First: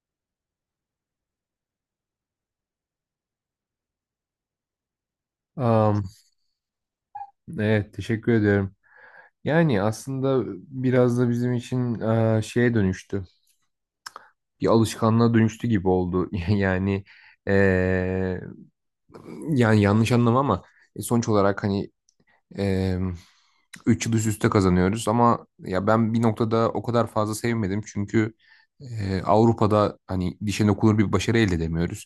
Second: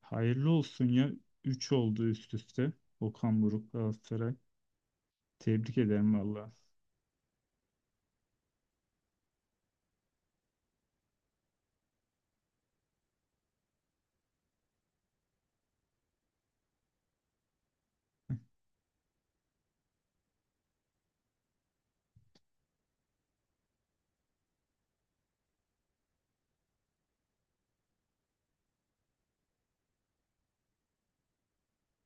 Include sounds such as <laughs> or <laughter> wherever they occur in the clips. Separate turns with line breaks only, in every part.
Hayırlı olsun ya. Üç oldu üst üste. Okan Buruk, Galatasaray. Tebrik
Am,
ederim valla.
evet, teşekkür ediyorum. Yani aslında biraz da bizim için şeye dönüştü. Bir alışkanlığa dönüştü gibi oldu. <laughs> E, yani yanlış anlama ama sonuç olarak hani Ee, 3 yıl üst üste kazanıyoruz ama ya ben bir noktada o kadar fazla sevmedim çünkü Avrupa'da hani dişe dokunur bir başarı elde edemiyoruz.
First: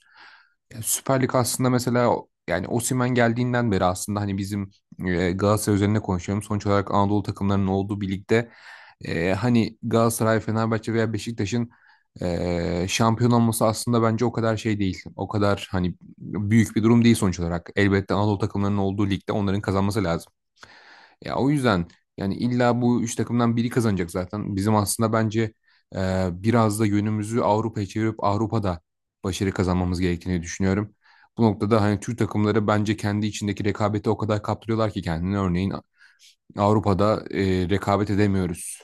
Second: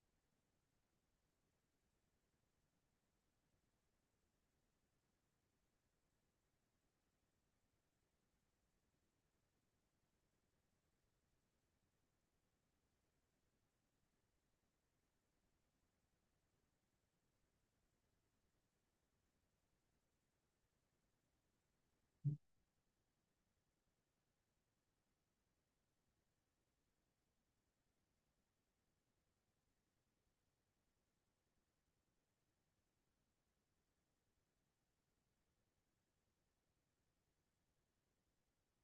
Ya Süper Lig aslında mesela yani Osimhen geldiğinden beri aslında hani bizim Galatasaray üzerine konuşuyorum. Sonuç olarak Anadolu takımlarının olduğu bir ligde hani Galatasaray, Fenerbahçe veya Beşiktaş'ın şampiyon olması aslında bence o kadar şey değil. O kadar hani büyük bir durum değil sonuç olarak. Elbette Anadolu takımlarının olduğu ligde onların kazanması lazım. Ya o yüzden yani illa bu üç takımdan biri kazanacak zaten. Bizim aslında bence biraz da yönümüzü Avrupa'ya çevirip Avrupa'da başarı kazanmamız gerektiğini düşünüyorum. Bu noktada hani Türk takımları bence kendi içindeki rekabeti o kadar kaptırıyorlar ki kendini. Örneğin Avrupa'da rekabet edemiyoruz.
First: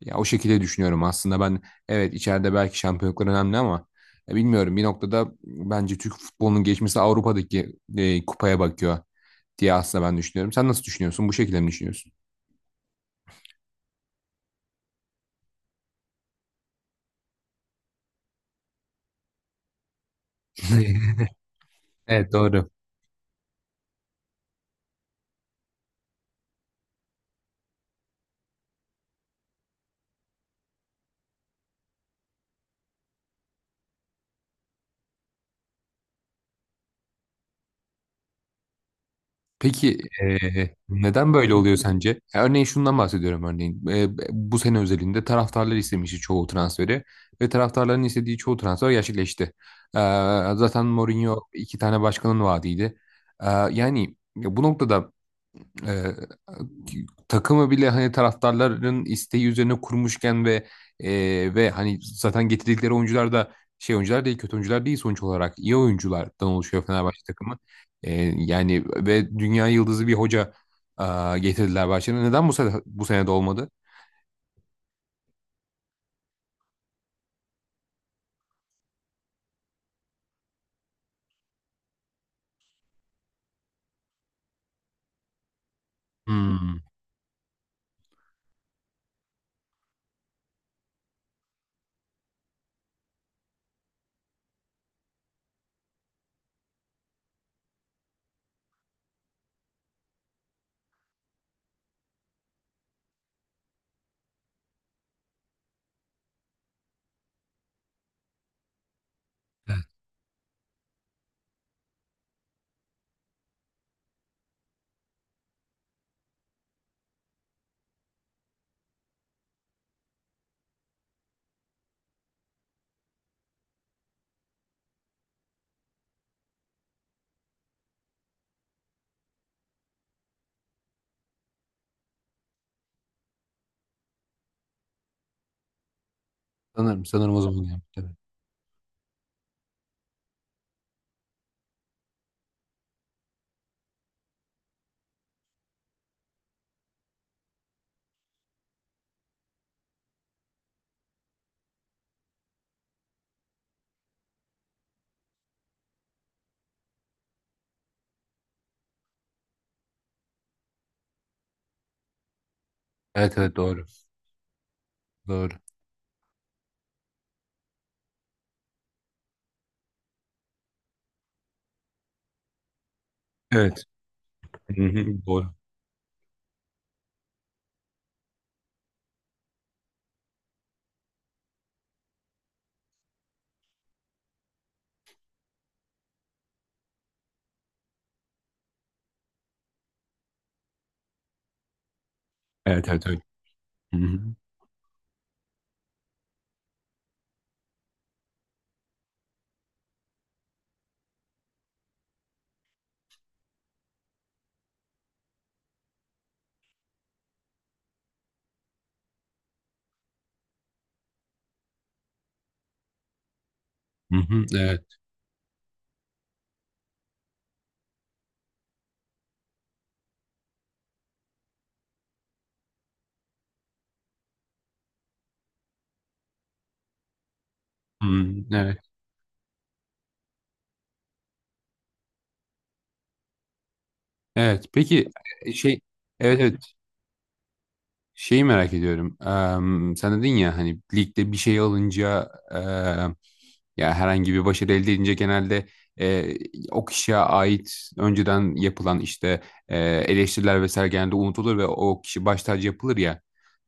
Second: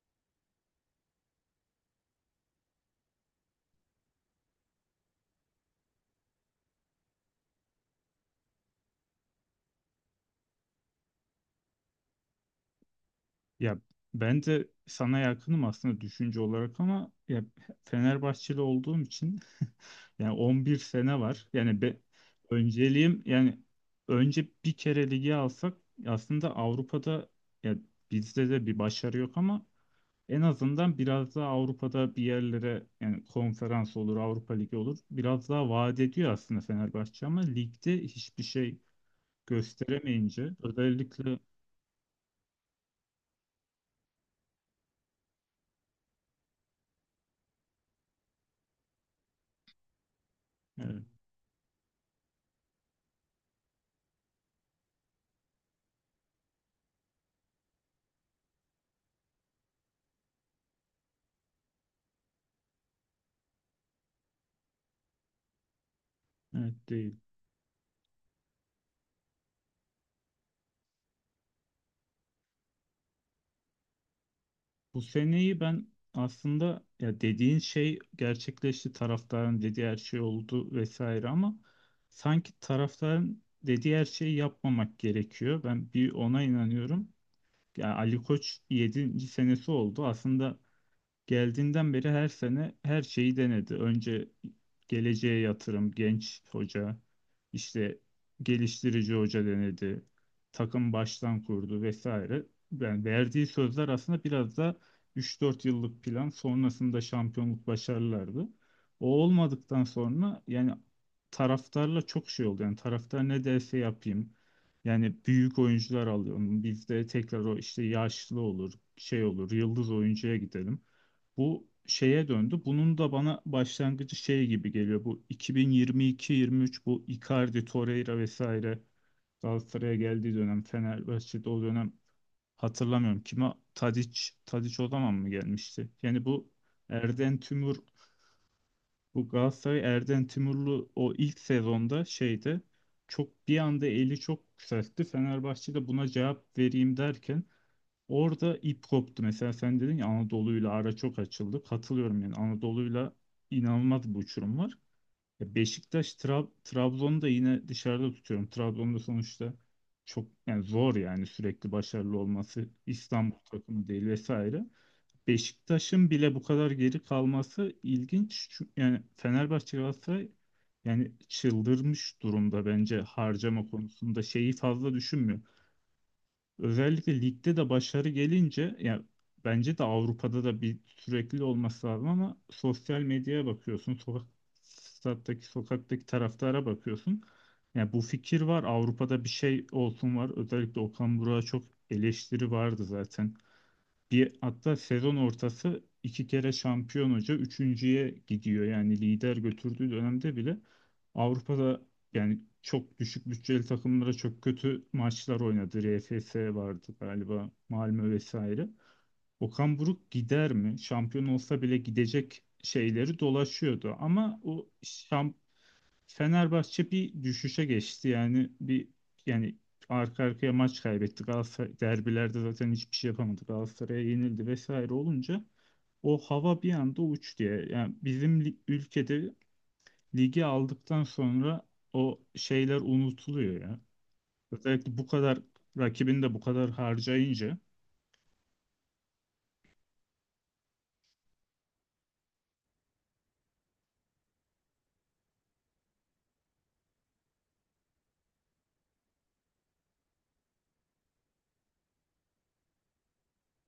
Ya o şekilde düşünüyorum aslında ben, evet, içeride belki şampiyonluklar önemli ama bilmiyorum bir noktada bence Türk futbolunun geçmesi Avrupa'daki kupaya bakıyor diye aslında ben düşünüyorum. Sen nasıl düşünüyorsun? Bu şekilde mi düşünüyorsun?
Ya ben de sana yakınım aslında düşünce olarak ama ya Fenerbahçeli olduğum için yani 11
<laughs>
sene var. Yani be,
Evet, doğru.
önceliğim yani önce bir kere ligi alsak aslında Avrupa'da, ya bizde de bir başarı yok ama en azından biraz daha Avrupa'da bir yerlere yani konferans olur, Avrupa Ligi olur. Biraz daha vaat ediyor aslında Fenerbahçe ama ligde hiçbir şey
Peki,
gösteremeyince
neden
özellikle
böyle oluyor sence? Ya örneğin şundan bahsediyorum örneğin. Bu sene özelinde taraftarlar istemişti çoğu transferi ve taraftarların istediği çoğu transfer gerçekleşti. Zaten
evet,
Mourinho iki tane başkanın vaadiydi. Yani bu noktada e, takımı bile hani taraftarların isteği üzerine kurmuşken ve ve hani zaten getirdikleri oyuncular da şey oyuncular değil, kötü oyuncular değil, sonuç olarak iyi oyunculardan oluşuyor
evet değil.
Fenerbahçe takımı. E, Yani ve dünya yıldızı bir hoca getirdiler Bahçe'ne. Neden bu sene, bu sene de olmadı?
Bu seneyi ben aslında ya dediğin şey gerçekleşti. Taraftarın dediği her şey oldu vesaire ama sanki taraftarın dediği her şeyi yapmamak gerekiyor. Ben bir ona
Hmm.
inanıyorum. Ya Ali Koç yedinci senesi oldu. Aslında geldiğinden beri her sene her şeyi denedi. Önce geleceğe yatırım, genç hoca, işte geliştirici hoca denedi. Takım baştan kurdu vesaire. Yani verdiği sözler aslında biraz da 3-4 yıllık plan sonrasında şampiyonluk başarılardı. O olmadıktan
Evet,
sonra yani taraftarla çok şey oldu. Yani taraftar ne derse yapayım. Yani büyük oyuncular alıyorum. Bizde tekrar o işte yaşlı olur, şey olur, yıldız oyuncuya gidelim. Bu şeye döndü. Bunun da bana başlangıcı şey gibi geliyor. Bu 2022-23 bu Icardi, Torreira vesaire Galatasaray'a geldiği dönem Fenerbahçe'de o dönem hatırlamıyorum. Kime Tadic o zaman mı gelmişti? Yani bu
sanırım
Erden
o zaman
Tümur
yaptı.
bu Galatasaray Erden Timurlu o ilk sezonda şeyde çok bir anda eli çok yükseltti. Fenerbahçe de buna cevap vereyim derken orada ip koptu. Mesela sen dedin ya Anadolu'yla ara çok açıldı. Katılıyorum yani Anadolu'yla inanılmaz bir uçurum var. Ya Beşiktaş, Trabzon'u da yine dışarıda tutuyorum. Trabzon'da sonuçta çok yani zor yani sürekli başarılı olması
Evet,
İstanbul
evet, evet, doğru.
takımı değil vesaire.
Doğru.
Beşiktaş'ın bile bu kadar geri kalması ilginç. Çünkü yani Fenerbahçe Galatasaray yani çıldırmış durumda bence harcama
Evet.
konusunda şeyi
Hı
fazla
hı.
düşünmüyor.
Doğru.
Özellikle ligde de başarı gelince yani bence de Avrupa'da da bir sürekli olması lazım ama sosyal medyaya bakıyorsun, stattaki sokaktaki taraftara bakıyorsun. Yani bu fikir var. Avrupa'da bir şey olsun var. Özellikle Okan Burak'a çok eleştiri vardı
Evet, evet, evet.
zaten.
Hı hı,
Bir, hatta sezon ortası iki kere şampiyon hoca üçüncüye gidiyor. Yani lider götürdüğü dönemde bile Avrupa'da yani çok düşük bütçeli takımlara çok kötü maçlar oynadı. RFS vardı galiba, Malmö vesaire. Okan Buruk gider mi? Şampiyon olsa bile gidecek şeyleri dolaşıyordu.
hı
Ama
hı,
o
evet.
şamp Fenerbahçe bir düşüşe geçti yani bir yani arka arkaya maç kaybettik. Galatasaray derbilerde zaten hiçbir şey yapamadık. Galatasaray'a yenildi vesaire olunca o hava bir anda uç diye. Yani
Hı
bizim
hı, evet.
ülkede ligi aldıktan sonra o şeyler unutuluyor ya.
Evet.
Özellikle
Peki.
bu kadar
şey
rakibin de
Evet,
bu kadar
evet.
harcayınca
Şeyi merak ediyorum. Sen dedin ya hani ligde bir şey alınca, ya herhangi bir başarı elde edince, genelde e, o kişiye ait önceden yapılan işte eleştiriler vesaire genelde unutulur ve o kişi baş tacı yapılır ya.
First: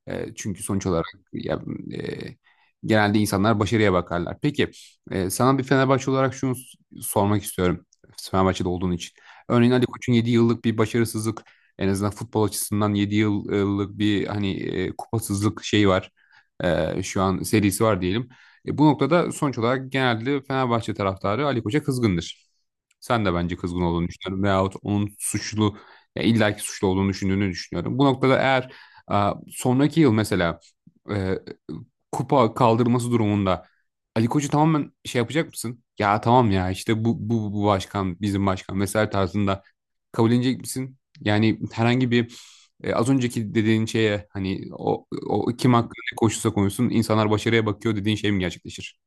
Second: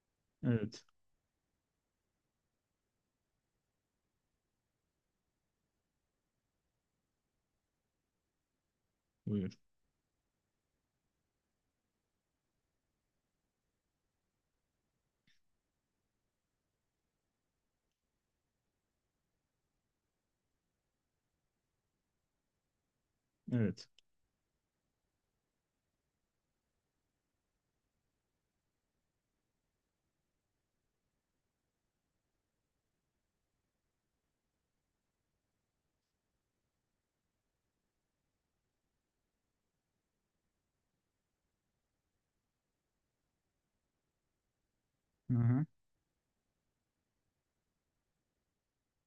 Çünkü
evet,
sonuç olarak ya, e, genelde insanlar başarıya bakarlar. Peki, sana bir Fenerbahçe olarak şunu sormak istiyorum. Fenerbahçe'de olduğun için.
buyur.
Örneğin Ali Koç'un 7 yıllık bir başarısızlık, en azından futbol açısından 7 yıllık bir hani kupasızlık şeyi var. Şu an serisi var diyelim. Bu noktada sonuç olarak genelde Fenerbahçe taraftarı Ali Koç'a kızgındır. Sen de bence kızgın
Evet.
olduğunu düşünüyorum, veyahut onun suçlu, ya illaki suçlu olduğunu düşündüğünü düşünüyorum. Bu noktada eğer sonraki yıl mesela e, kupa kaldırması durumunda Ali Koç'u tamamen şey yapacak mısın? Ya tamam, ya işte bu başkan, bizim başkan vesaire tarzında kabul edecek misin? Yani herhangi bir az önceki dediğin şeye hani o,
Hı
o
hı.
kim hakkında ne konuşursa konuşsun insanlar başarıya bakıyor dediğin şey mi gerçekleşir?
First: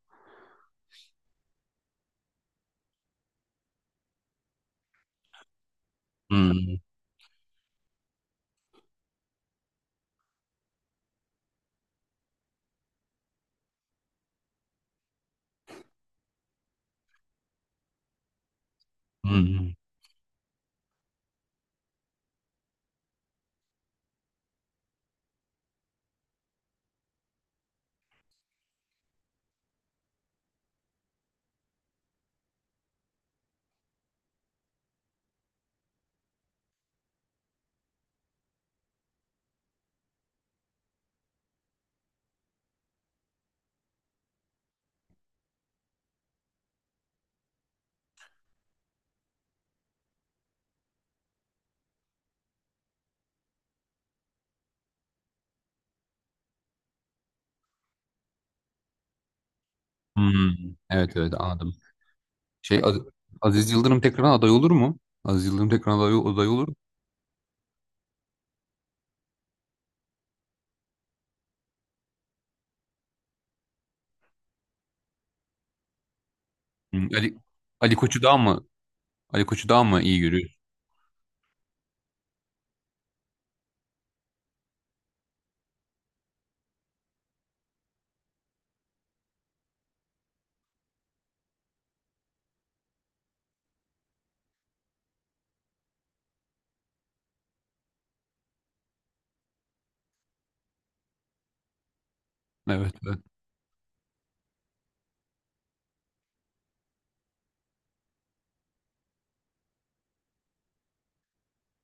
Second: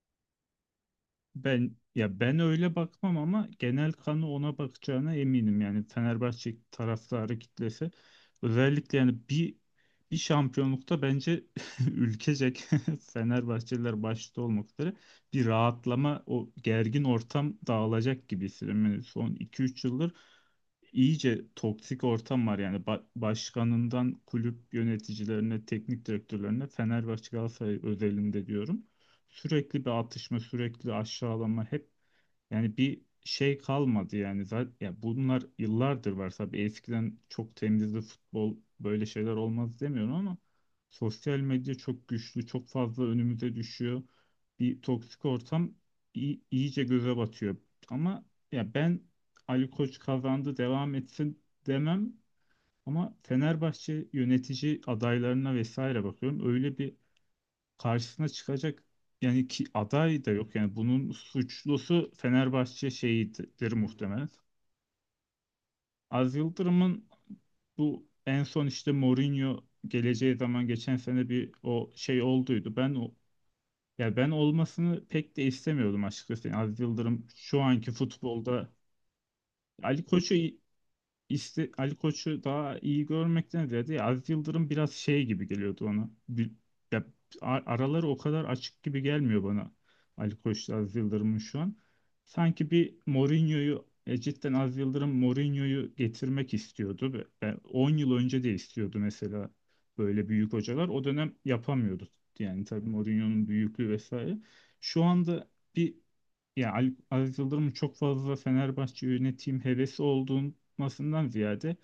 Ben, ya, ben öyle bakmam ama genel kanı ona bakacağına eminim. Yani Fenerbahçe
Hmm,
taraftarı kitlesi özellikle yani bir şampiyonlukta bence <laughs> ülkecek <laughs> Fenerbahçeliler başta olmak üzere bir rahatlama, o gergin ortam dağılacak gibi hissediyorum. Yani son iki
hmm,
üç yıldır iyice toksik ortam var yani başkanından kulüp yöneticilerine, teknik direktörlerine, Fenerbahçe Galatasaray özelinde diyorum, sürekli bir atışma, sürekli aşağılama, hep yani bir şey kalmadı yani zaten ya bunlar yıllardır var tabii, eskiden çok temizdi futbol böyle şeyler olmaz demiyorum ama sosyal medya çok güçlü, çok fazla önümüze düşüyor. Bir toksik ortam iyice göze batıyor. Ama ya ben Ali Koç kazandı devam etsin demem ama Fenerbahçe yönetici adaylarına vesaire bakıyorum. Öyle bir karşısına çıkacak yani ki aday da
hmm.
yok. Yani bunun
Evet, evet, anladım.
suçlusu
Şey
Fenerbahçe
Az- Aziz
şeyidir
Yıldırım tekrar
muhtemelen.
aday olur mu? Aziz Yıldırım tekrar aday,
Az
aday olur mu?
Yıldırım'ın bu en son işte Mourinho geleceği zaman geçen sene bir o şey olduydu. Ben o, ya, ben olmasını pek de istemiyordum açıkçası. Yani Aziz
Hı,
Yıldırım
Ali,
şu anki
Ali Koç'u daha mı
futbolda Ali
İyi
Koç'u.
görüyorsun?
İşte Ali Koç'u daha iyi görmekten ziyade ya Aziz Yıldırım biraz şey gibi geliyordu ona. Ya araları o kadar açık gibi gelmiyor bana, Ali Koç'la Aziz Yıldırım'ın şu an. Sanki bir Mourinho'yu cidden Aziz Yıldırım Mourinho'yu getirmek istiyordu. Ve 10 yıl önce de istiyordu mesela böyle büyük hocalar. O dönem yapamıyordu. Yani tabii
Evet. Evet.
Mourinho'nun büyüklüğü vesaire. Şu anda bir ya Aziz Yıldırım'ın çok fazla Fenerbahçe yönetim hevesi olduğundan ziyade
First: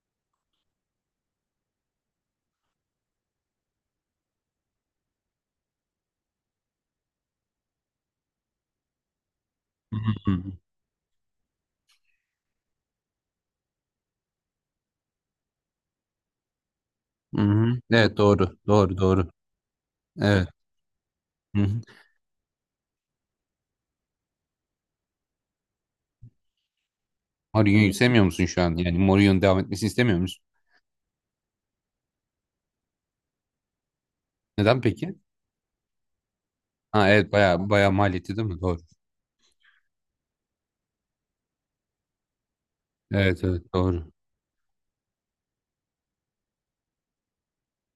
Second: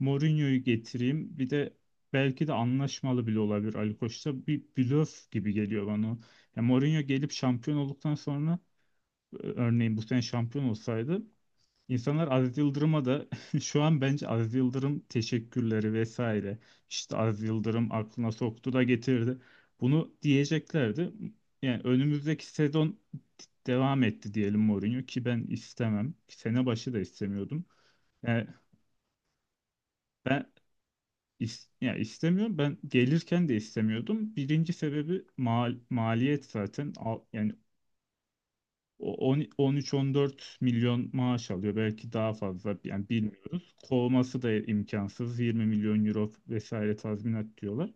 Mourinho'yu getireyim. Bir de belki de anlaşmalı bile olabilir Ali Koç'ta. Bir blöf gibi geliyor bana. Ya Mourinho gelip şampiyon olduktan sonra örneğin bu sene
Hı hı.
şampiyon olsaydı İnsanlar Aziz Yıldırım'a da <laughs> şu an bence Aziz Yıldırım teşekkürleri vesaire işte
Hı
Aziz
hı.
Yıldırım
Evet,
aklına
doğru.
soktu da
Doğru, doğru.
getirdi. Bunu
Evet.
diyeceklerdi.
Hı hı.
Yani önümüzdeki sezon devam etti diyelim Mourinho, ki ben istemem. Sene başı da istemiyordum.
Mourinho'yu sevmiyor musun
Yani
şu an? Yani Mourinho'nun devam etmesini istemiyor musun?
ben istemiyorum. Ben gelirken de istemiyordum. Birinci
Neden peki?
sebebi maliyet zaten.
Ha, evet, bayağı bayağı maliyeti değil mi? Doğru.
13-14 milyon maaş alıyor. Belki daha fazla yani
Evet, evet,
bilmiyoruz.
doğru.
Kovması da imkansız. 20 milyon euro vesaire tazminat diyorlar.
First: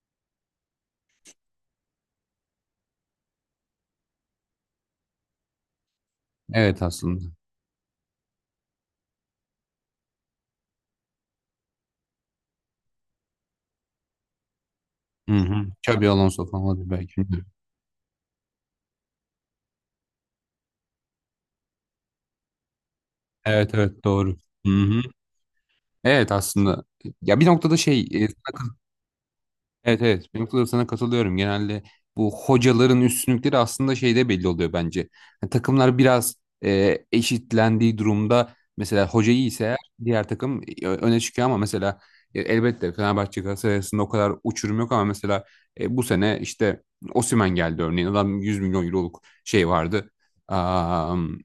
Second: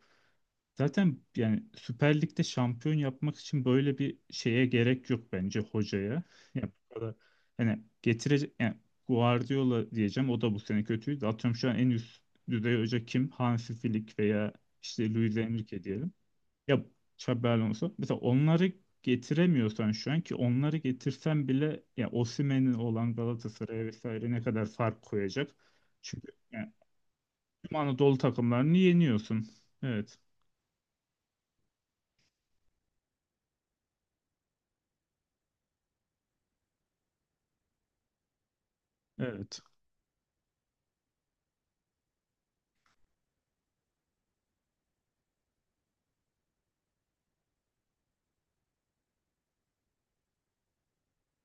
Zaten yani Süper Lig'de şampiyon yapmak için böyle bir şeye gerek yok bence hocaya. Yani
Evet,
bu kadar
aslında.
hani getirecek yani Guardiola diyeceğim, o da bu sene kötüydü. Atıyorum şu an en üst düzey hoca kim? Hansi Flick veya işte
Hı
Luis
hı.
Enrique
Xabi
diyelim.
Alonso falan
Ya
olabilir belki, bilmiyorum.
Xabi Alonso. Mesela onları getiremiyorsan şu an ki, onları getirsen bile ya Osimhen'in olan
Evet,
Galatasaray'a
evet,
vesaire
doğru.
ne kadar
Hı hı.
fark koyacak? Çünkü
Evet,
yani
aslında. Ya bir
tüm
noktada şey,
Anadolu
sana...
takımlarını yeniyorsun.
Evet,
Evet.
evet, benim kadar sana katılıyorum. Genelde bu hocaların üstünlükleri aslında şeyde belli oluyor bence. Yani takımlar biraz eşitlendiği durumda, mesela hoca iyi
Evet.
ise eğer diğer takım öne çıkıyor. Ama mesela elbette Fenerbahçe Galatasaray arasında o kadar uçurum yok. Ama mesela bu sene işte Osimhen geldi örneğin. Adam 100 milyon euroluk şey vardı. Am,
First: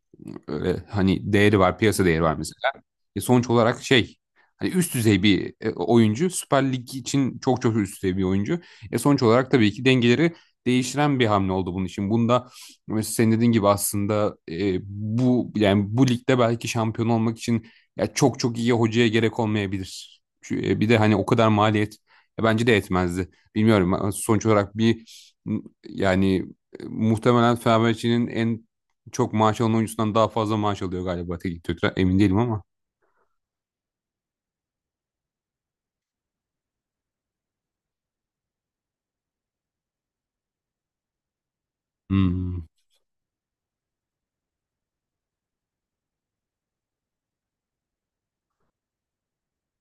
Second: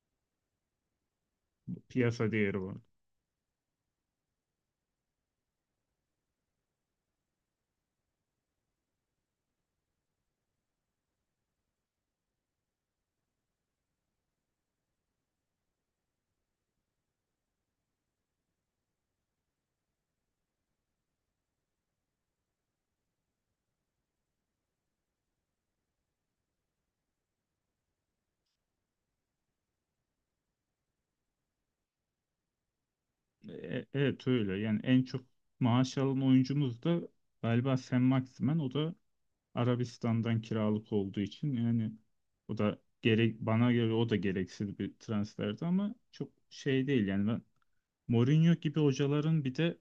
Öyle hani değeri var, piyasa değeri
Piyasa
var
değeri
mesela.
var.
Sonuç olarak şey, hani üst düzey bir oyuncu. Süper Lig için çok çok üst düzey bir oyuncu. Sonuç olarak tabii ki dengeleri değiştiren bir hamle oldu bunun için. Bunda mesela senin dediğin gibi aslında, bu yani bu ligde belki şampiyon olmak için ya çok çok iyi hocaya gerek olmayabilir. Bir de hani o kadar maliyet bence de etmezdi. Bilmiyorum. Sonuç olarak bir yani muhtemelen Fenerbahçe'nin en çok maaş alan oyuncusundan daha fazla maaş alıyor galiba teknik direktör. Emin değilim ama.
Evet öyle. Yani en çok maaş alan oyuncumuz da galiba Sen Maximen. O da Arabistan'dan kiralık olduğu için yani o
Hmm.
da gerek bana göre o da gereksiz bir transferdi ama çok şey değil yani Mourinho gibi hocaların bir de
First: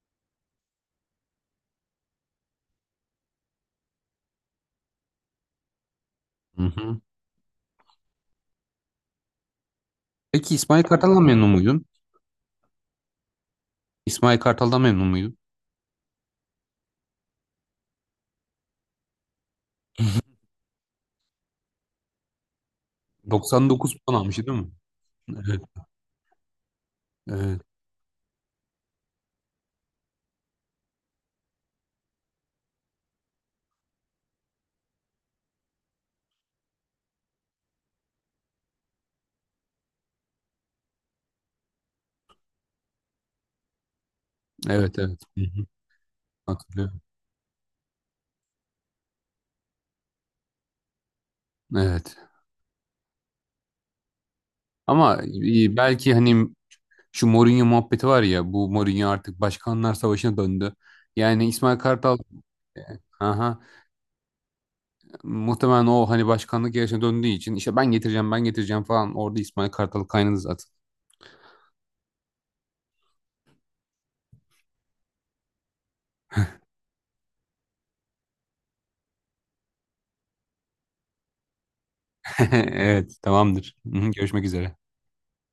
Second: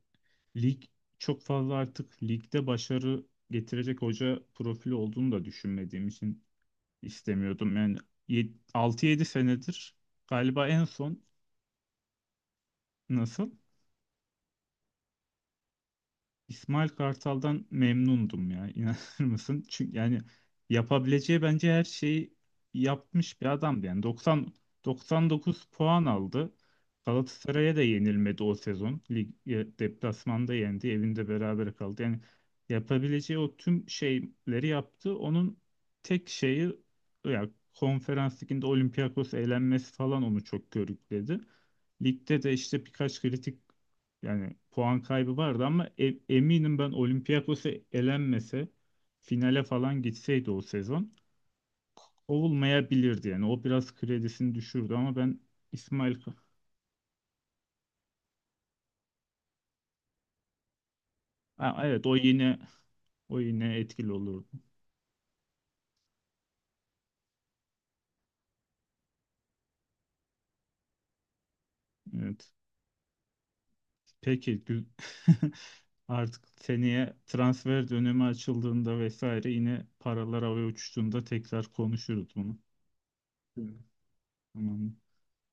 lig çok fazla artık ligde başarı getirecek hoca profili olduğunu da düşünmediğim için
Hı hı.
istemiyordum. Yani 6-7 senedir
Peki,
galiba
İsmail
en
Kartal'dan
son
memnun muydun?
nasıl?
İsmail Kartal'dan memnun muydun?
İsmail Kartal'dan memnundum ya <laughs> inanır mısın? Çünkü yani yapabileceği bence her şeyi yapmış bir adamdı.
99
Yani
puan almıştı
90.
değil mi? Evet,
99 puan aldı.
evet,
Galatasaray'a da yenilmedi o sezon. Lig deplasmanda yendi, evinde berabere kaldı. Yani yapabileceği o tüm şeyleri yaptı. Onun tek şeyi ya konferans liginde Olympiakos eğlenmesi falan onu çok körükledi. Ligde de işte birkaç kritik yani
evet,
puan
evet.
kaybı
Hı
vardı
hı.
ama eminim, ben
Hatırlıyorum.
Olympiakos'a elenmese finale falan gitseydi o sezon
Evet.
olmayabilirdi yani. O biraz kredisini düşürdü ama
Ama
ben İsmail
belki
Ka-
hani şu Mourinho muhabbeti var ya, bu Mourinho artık Başkanlar Savaşı'na döndü. Yani İsmail
Ha, evet, o
Kartal...
yine o
Aha.
yine etkili olurdu.
Muhtemelen o hani başkanlık yarışına döndüğü için işte ben getireceğim, ben getireceğim falan, orada İsmail Kartal kaynadı zaten.
Evet. Peki, <laughs> artık seneye transfer dönemi açıldığında vesaire yine paralar havaya uçuştuğunda tekrar konuşuruz
<laughs>
bunu.
Evet,
Evet.
tamamdır. Hı hı. Görüşmek üzere.
Tamam.